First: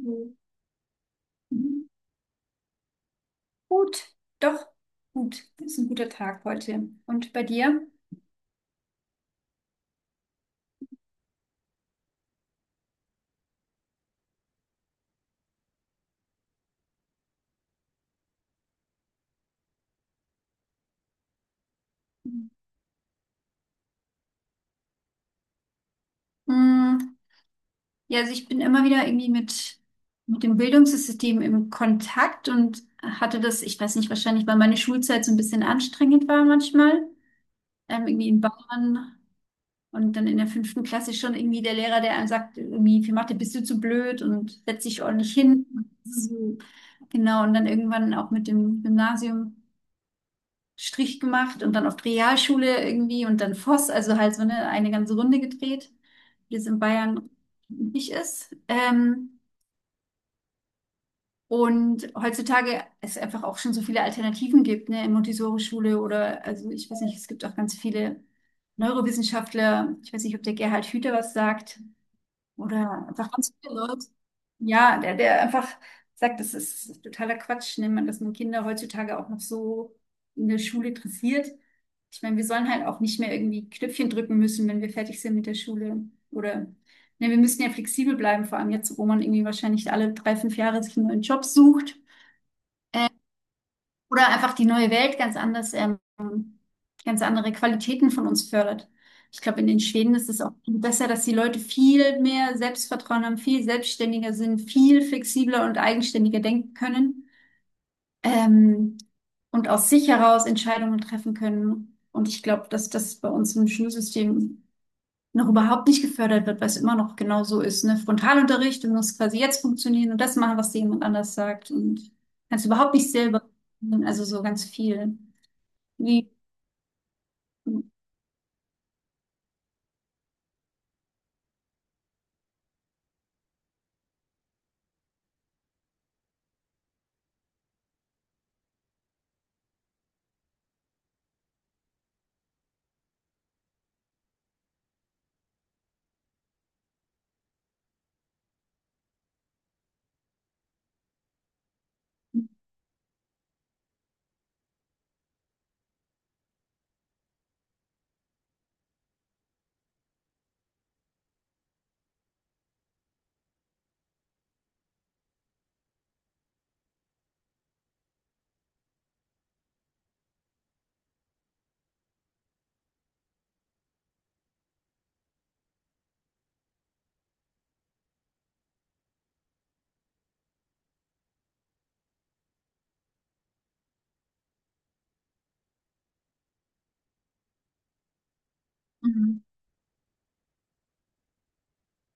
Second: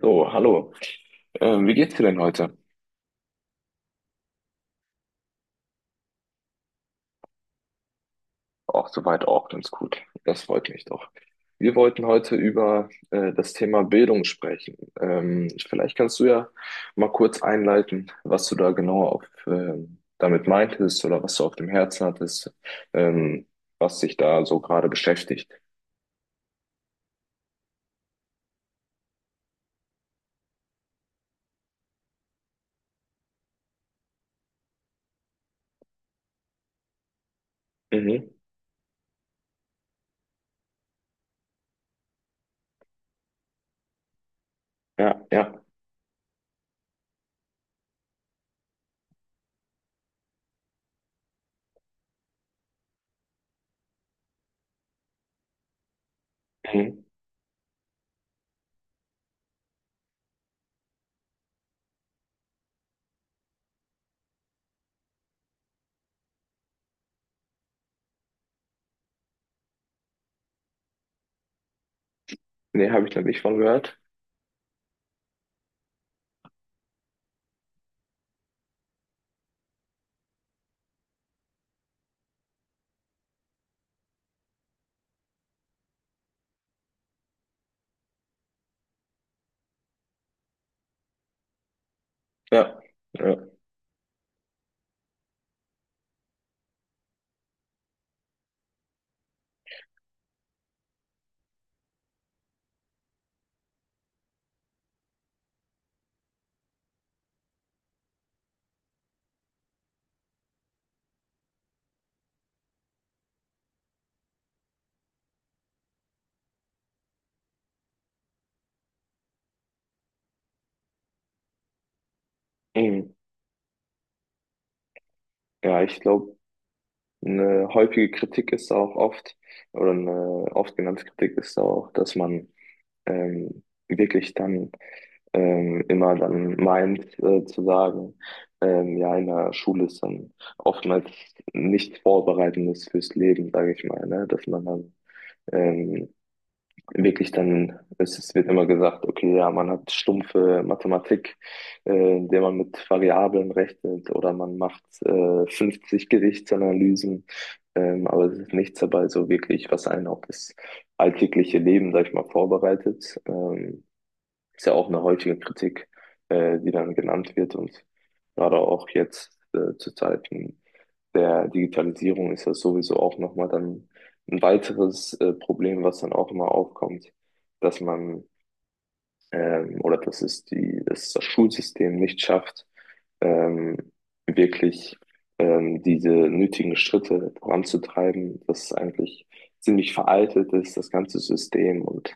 So, hallo. Wie Mhm. geht's dir denn heute? Gut, doch, gut. Das ist ein guter Tag heute. Und bei dir? Auch soweit auch ganz gut. Das freut mich doch. Wir wollten heute über das Thema Bildung sprechen. Vielleicht kannst du ja mal kurz einleiten, was du da genau damit meintest oder was du auf dem Herzen hattest, ähm, was dich da so gerade beschäftigt. Mm, Ja, also ich bin immer wieder irgendwie mit dem Bildungssystem im Kontakt und hatte das, ich weiß nicht, wahrscheinlich, weil meine Schulzeit so ein bisschen anstrengend war manchmal. Irgendwie Mhm. in Bayern. Und dann in der fünften Klasse schon irgendwie der Lehrer, der einem sagt, irgendwie für Mathe bist du zu blöd und setz dich Ja, ordentlich ja. hin. So. Genau, und dann irgendwann auch mit dem Gymnasium Strich gemacht und dann auf die Realschule irgendwie und dann Voss, also halt so eine ganze Runde gedreht, wie es in Mhm. Bayern üblich ist. Und heutzutage es einfach auch schon so viele Alternativen gibt, ne, in Montessori-Schule oder, also ich weiß nicht, es gibt auch ganz viele Neurowissenschaftler, ich weiß nicht, ob der Gerhard Hüter was sagt. Nee, Oder habe ich noch einfach, nicht ganz von viele gehört. Leute. Ja, der einfach sagt, das ist totaler Quatsch, ne, man, dass man Kinder heutzutage auch noch so in der Schule interessiert. Ich meine, wir sollen halt auch nicht mehr irgendwie Knöpfchen drücken müssen, wenn wir fertig sind mit der Schule. Oder, ne, wir müssen ja flexibel bleiben, vor allem jetzt, wo man irgendwie wahrscheinlich alle drei, fünf Jahre sich einen neuen Job sucht. Ja, ja. Oder einfach die neue Welt ganz anders, ganz andere Qualitäten von uns fördert. Ich glaube, in den Schweden ist es auch besser, dass die Leute viel mehr Selbstvertrauen haben, viel selbstständiger sind, viel flexibler und eigenständiger denken können, ähm, und aus sich heraus Entscheidungen treffen können. Und ich glaube, dass das bei uns im Schulsystem noch überhaupt nicht gefördert wird, weil es immer noch genau so ist, ne? Frontalunterricht, du musst quasi jetzt funktionieren und das machen, was dir jemand anders sagt und kannst überhaupt nicht Mhm. selber, also so ganz viel. Ja, ich Wie, glaube. Eine häufige Kritik ist auch oft, oder eine oft genannte Kritik ist auch, dass man ähm, wirklich dann immer dann meint zu sagen, ja, in der Schule ist dann oftmals nichts Vorbereitendes fürs Leben, sage ich mal, ne? Dass man dann ähm, wirklich es wird immer gesagt, okay, ja, man hat stumpfe Mathematik, in der man mit Variablen rechnet oder man macht 50 Gewichtsanalysen, aber es ist nichts dabei so wirklich, was einen auf das alltägliche Leben, sag ich mal, vorbereitet. Ist ja auch eine häufige Kritik, die dann genannt wird und gerade auch jetzt zu Zeiten der Digitalisierung ist das sowieso auch nochmal dann ein weiteres Problem, was dann auch immer aufkommt, dass man oder dass es die, dass das Schulsystem nicht schafft, ähm, wirklich diese nötigen Schritte voranzutreiben, dass es eigentlich mhm. ziemlich veraltet ist, das ganze System und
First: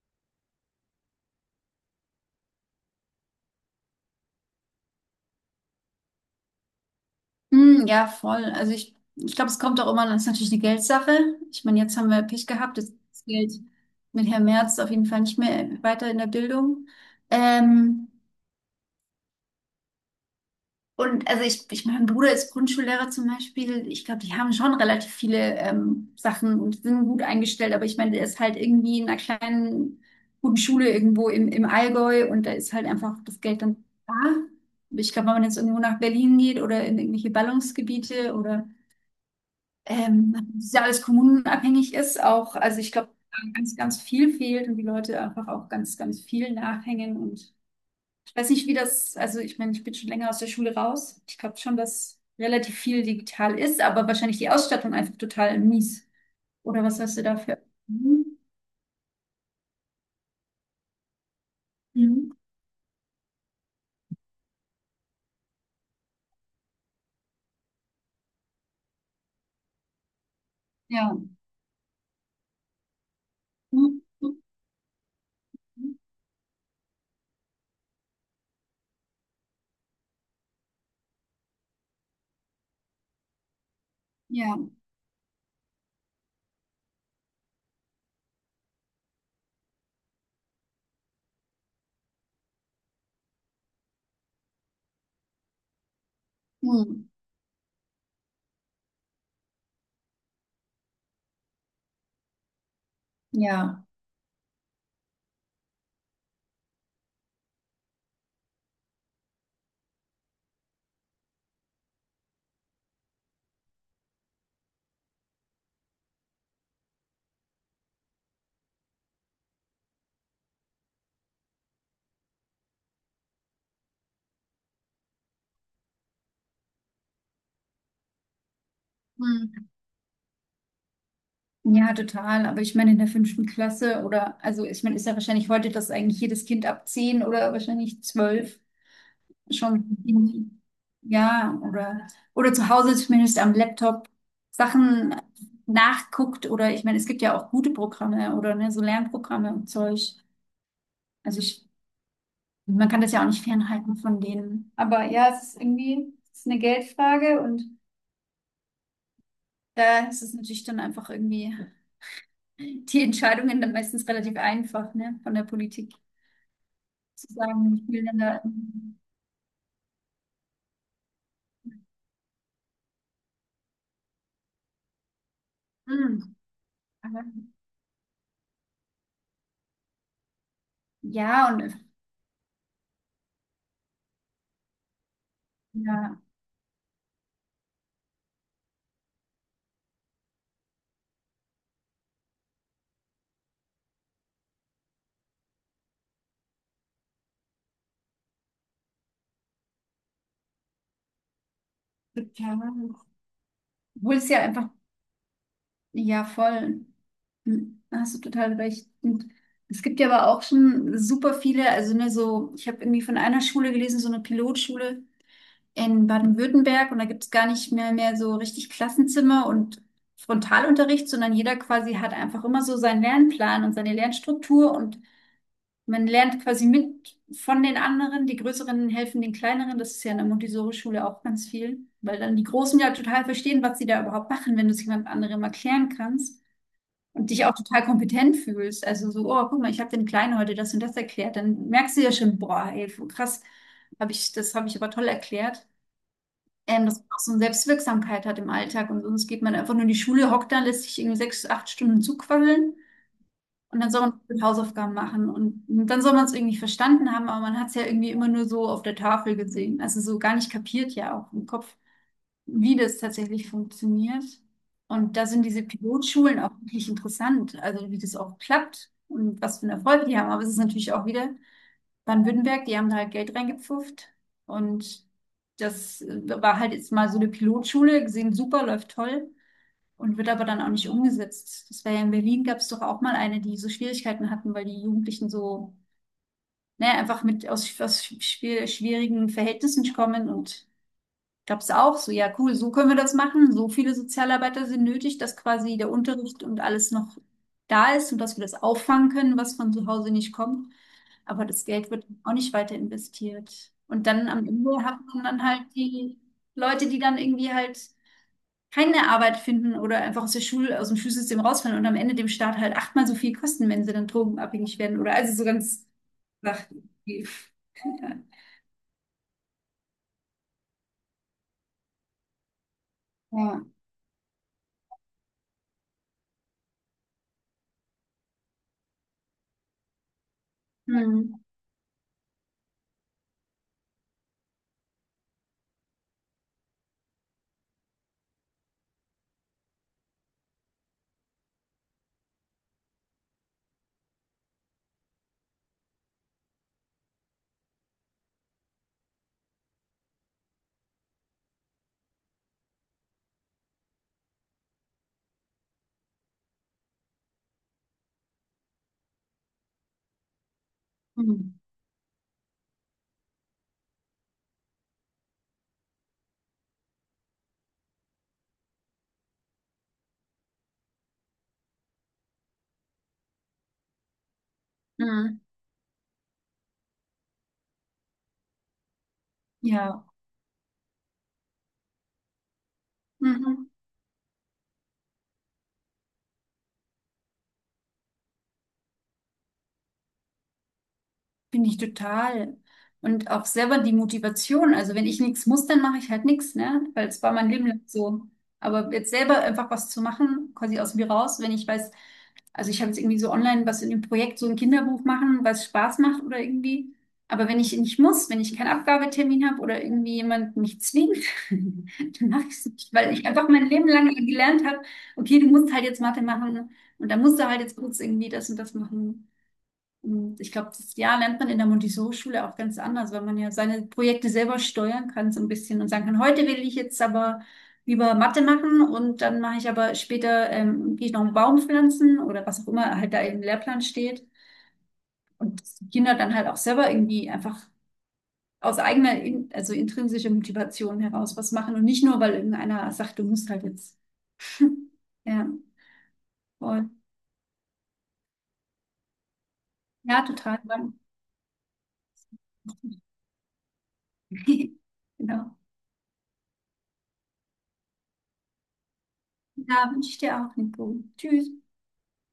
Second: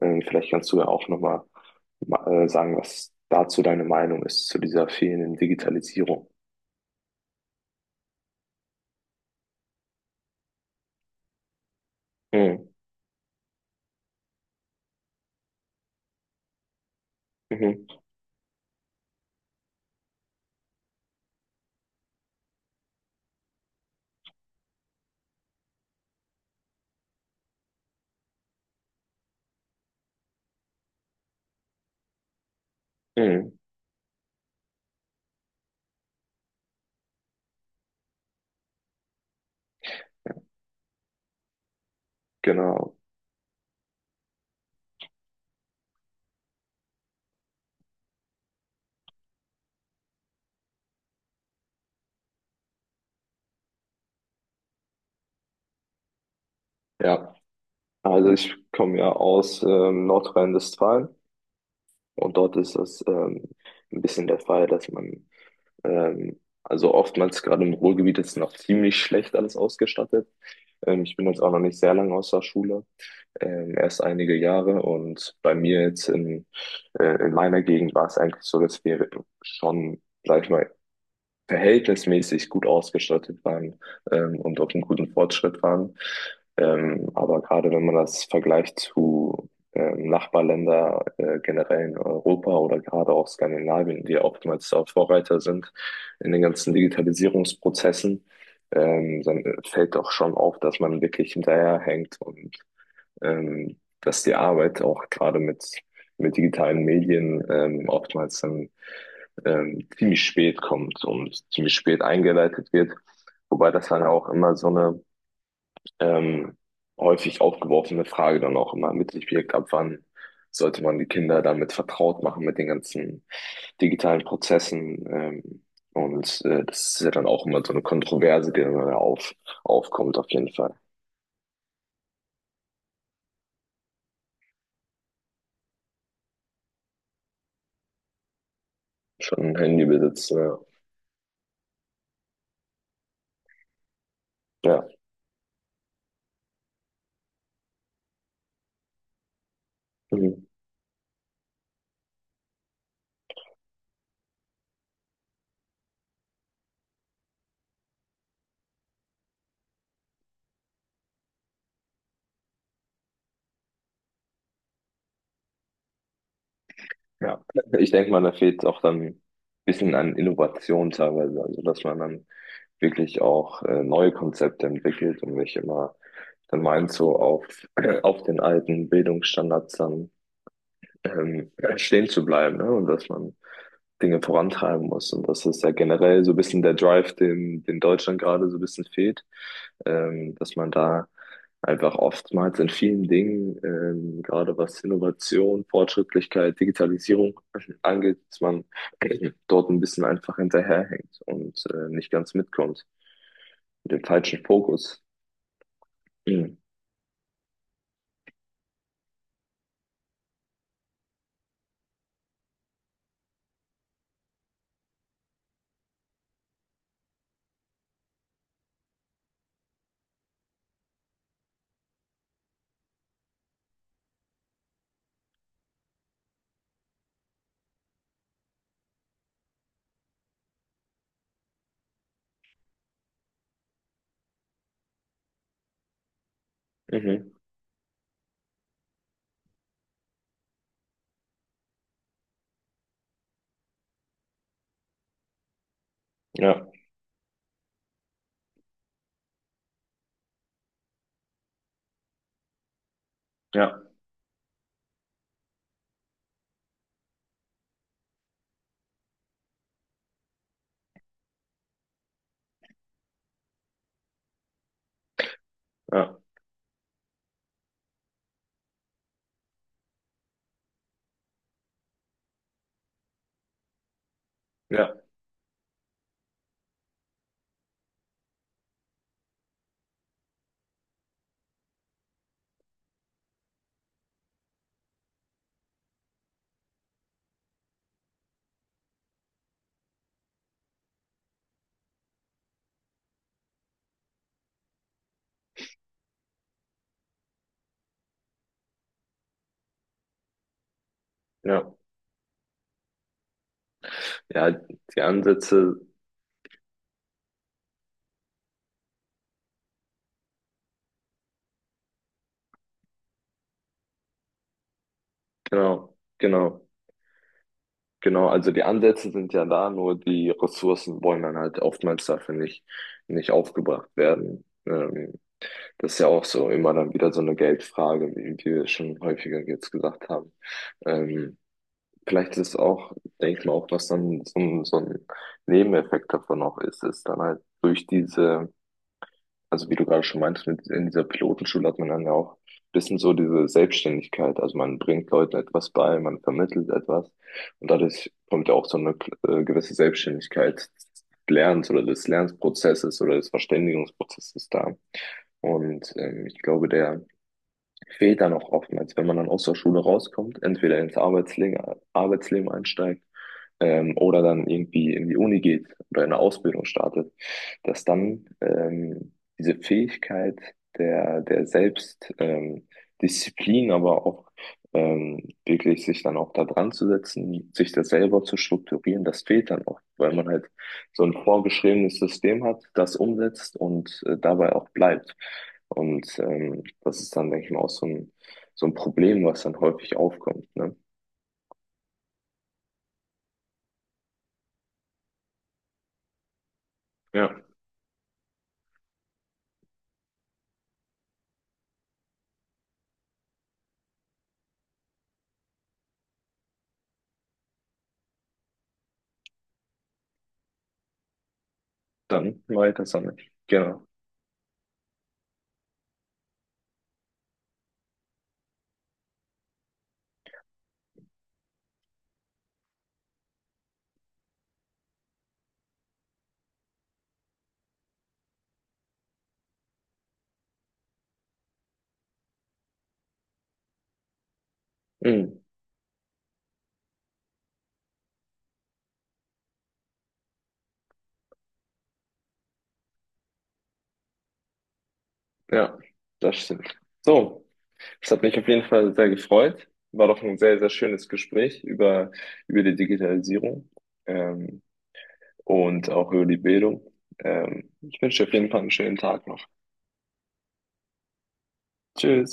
vielleicht kannst du ja auch nochmal sagen, was dazu deine Meinung ist, zu dieser fehlenden Digitalisierung. Mhm, ja, voll. Also ich glaube, es kommt auch immer, das ist natürlich eine Geldsache. Ich meine, jetzt haben wir Pech Mhm. gehabt, jetzt ist das Geld mit Herrn Merz auf jeden Fall nicht mehr weiter in der Bildung. Mhm. Ähm, Und also mein Bruder ist Grundschullehrer zum Beispiel. Ich glaube, die haben schon relativ viele Sachen und sind gut eingestellt. Aber ich meine, der ist halt irgendwie in einer kleinen, guten Schule irgendwo im Allgäu und da ist halt einfach das Mhm. Geld dann da. Ich glaube, wenn man jetzt irgendwo nach Berlin geht oder in irgendwelche Ballungsgebiete oder das ist ja alles kommunenabhängig ist, auch, also ich Genau. glaube, da ganz, ganz viel fehlt und die Leute einfach auch ganz, ganz viel nachhängen und weiß nicht, wie das, also ich meine, ich bin schon länger aus der Schule raus. Ich glaube schon, dass relativ viel digital ist, aber wahrscheinlich die Ausstattung einfach total mies. Oder was hast du Ja. dafür? Also Mhm. ich komme ja aus Nordrhein-Westfalen Mhm. und dort ist das ein bisschen der Fall, also oftmals gerade im Ruhrgebiet ist noch ziemlich schlecht alles ausgestattet. Ich Ja. bin jetzt auch noch nicht sehr lange aus der Schule, erst Mhm. einige Jahre und bei mir jetzt in meiner Gegend war es eigentlich so, dass wir schon, sag ich mal, verhältnismäßig gut ausgestattet waren und Ja. auf einem guten Fortschritt waren. Aber gerade wenn man das vergleicht zu Nachbarländer generell in Europa oder gerade auch Skandinavien, die oftmals da Vorreiter sind in den ganzen Mhm. Digitalisierungsprozessen, dann fällt doch schon auf, dass man wirklich hinterherhängt und Ja. dass die Arbeit auch gerade mit digitalen Medien oftmals dann ziemlich spät kommt und ziemlich spät eingeleitet wird. Wobei das dann auch immer so eine ähm, häufig aufgeworfene Frage dann auch immer mit sich birgt, ab wann sollte man die Kinder damit vertraut machen, mit den ganzen digitalen Prozessen. Das ist ja dann auch immer so eine Kontroverse, Mhm. aufkommt auf jeden Fall. Ja, total. Aber ich meine, in der fünften Klasse oder, also ich meine, ist ja wahrscheinlich heute, dass eigentlich jedes Kind ab 10 oder wahrscheinlich 12 Schon ein schon Handybesitz, irgendwie, ja. ja, oder zu Hause zumindest am Laptop Ja. Sachen nachguckt oder ich meine, es gibt ja auch gute Programme oder ne, so Lernprogramme und Zeug. Mhm. Also ich, man kann das ja auch nicht fernhalten von denen. Aber ja, es ist irgendwie, es ist eine Geldfrage und da ist es natürlich dann einfach irgendwie die Entscheidungen dann meistens relativ einfach, ne, von der Politik zu Ja, sagen, ich ich will denke dann mal, da da. fehlt auch dann ein bisschen an Innovation teilweise, also dass man dann wirklich auch neue Konzepte entwickelt und nicht immer Hm. dann meint, auf den alten Bildungsstandards dann Ja, und stehen zu bleiben, ne? Und dass man Dinge vorantreiben muss. Und das ist ja ja, generell so ein bisschen der Drive, den Deutschland gerade so ein bisschen fehlt, dass man da einfach oftmals in vielen Dingen, gerade was Innovation, Fortschrittlichkeit, Digitalisierung angeht, dass man dort ein bisschen einfach hinterherhängt und nicht ganz mitkommt. total. Mit dem Obwohl es ja falschen einfach Fokus. ja, Mhm. voll. Hm, hast du total recht. Und es gibt ja aber auch schon super viele, also ne, so, ich habe irgendwie von einer Schule gelesen, so eine Pilotschule in Baden-Württemberg und da gibt es gar nicht mehr mehr so richtig Klassenzimmer und Frontalunterricht, sondern jeder quasi hat einfach immer so seinen Lernplan und seine Lernstruktur und man lernt quasi mit von den anderen. Die Größeren helfen den Kleineren. Das ist ja in der Montessori-Schule auch ganz viel, weil dann die Großen ja total verstehen, was sie da überhaupt machen, wenn du es jemand anderem erklären kannst und Mhm. dich auch total kompetent fühlst. Also so, oh, guck mal, ich habe den Kleinen heute das und das erklärt. Dann merkst du ja schon, boah, ey, krass, habe ich, das habe ich aber toll erklärt. Ja, Dass man auch so eine Selbstwirksamkeit hat im Alltag und sonst geht man einfach nur in die Schule, hockt da, lässt sich irgendwie 6, 8 Stunden zuquasseln ja, und dann soll man mit Hausaufgaben machen und dann soll man es irgendwie verstanden haben, aber man hat es ja irgendwie immer nur so auf der Tafel gesehen, also so gar nicht kapiert ja auch im Kopf wie das tatsächlich funktioniert. Und da sind diese ja, Pilotschulen auch wirklich interessant, also wie das auch klappt und was für einen Erfolg die haben. Aber es ist natürlich auch wieder Baden-Württemberg, die haben da halt Geld reingepfufft. ja, Und das war halt jetzt mal so eine Pilotschule, gesehen, super, läuft toll und wird aber dann auch nicht umgesetzt. Das war ja in Berlin, gab es doch auch mal eine, die so Schwierigkeiten hatten, weil die Jugendlichen so, naja, einfach mit aus schwierigen Verhältnissen kommen und gab es auch so, ja cool, so können wir das machen. So viele Sozialarbeiter sind nötig, dass quasi der Unterricht und alles noch da ist und dass wir das auffangen können, was von zu Hause nicht kommt. Aber das ja. Geld wird auch nicht weiter investiert. Und dann am Ja, Ende hat die man dann halt Ansätze, die Leute, die dann irgendwie halt keine Arbeit finden oder einfach aus der Schule, aus dem Schulsystem rausfallen und am Ende dem Staat halt achtmal so viel kosten, wenn sie dann drogenabhängig werden oder also so ganz genau, genau. Sachen. Ja. Genau, also die Ansätze sind ja da, nur die Ressourcen wollen dann halt oftmals dafür nicht Ja. aufgebracht werden. Das ist ja auch so immer dann wieder so eine Geldfrage, wie wir schon häufiger jetzt gesagt haben. Hm. Ähm, vielleicht ist es auch, denke ich mal, auch was dann so, so ein Nebeneffekt davon auch ist, ist dann halt durch diese also wie du gerade schon meintest, in dieser Pilotenschule hat man dann ja auch ein bisschen so diese Selbstständigkeit. Also man bringt Leuten etwas bei, man vermittelt etwas und dadurch kommt ja auch so eine gewisse Selbstständigkeit des Lernens oder des Lernprozesses oder des Verständigungsprozesses da. Und ich glaube, der fehlt da noch oftmals, wenn man dann aus der Schule rauskommt, entweder ins Hm. Arbeitsleben einsteigt oder dann irgendwie in die Uni geht oder eine Ausbildung startet, dass dann diese Fähigkeit der Selbst, Disziplin, aber auch Hm. wirklich sich dann auch da dran zu setzen, sich das selber zu strukturieren, das fehlt dann auch, Ja. weil man halt so ein vorgeschriebenes System hat, das umsetzt Mhm. und dabei auch bleibt. Und das ist dann, denke ich mal, auch so ein Problem, was dann häufig aufkommt. Ne? Finde ich total. Und auch selber die Motivation. Also wenn ich nichts muss, dann mache ich halt nichts, ne? Weil es war Ja, mein Leben lang so. Aber jetzt selber einfach was zu machen, quasi aus mir raus, wenn ich weiß, also ich habe jetzt irgendwie so online was in dem Projekt, so ein Kinderbuch machen, was Spaß macht oder irgendwie. Aber wenn ich nicht muss, wenn ich keinen Abgabetermin habe oder irgendwie jemand mich zwingt, dann dann mache ich es weiter nicht. Weil sammeln. ich einfach mein Genau. Leben lang gelernt habe, okay, du musst halt jetzt Mathe machen und dann musst du halt jetzt kurz irgendwie das und das machen. Und ich glaube, das ja, lernt man in der Montessori-Schule auch ganz anders, weil man ja seine Projekte selber steuern kann, so ein bisschen und sagen kann, heute will ich jetzt aber lieber Mathe machen und dann mache ich aber später, gehe ich noch einen Baum pflanzen oder was auch immer halt da im Lehrplan steht. Mhm. Und dass die Kinder dann halt auch selber irgendwie einfach aus eigener, in, also intrinsischer Motivation heraus was machen und nicht nur, weil irgendeiner sagt, du musst halt jetzt. Ja, Ja, das stimmt. voll. So, es hat mich auf jeden Fall sehr gefreut. War Ja, doch ein sehr, total. sehr schönes Gespräch über, über die Digitalisierung ähm, Genau. und auch über die Bildung. Ich wünsche dir auf jeden Fall einen schönen Tag noch. Ja, wünsche ich dir auch, Nico. Tschüss. Tschüss.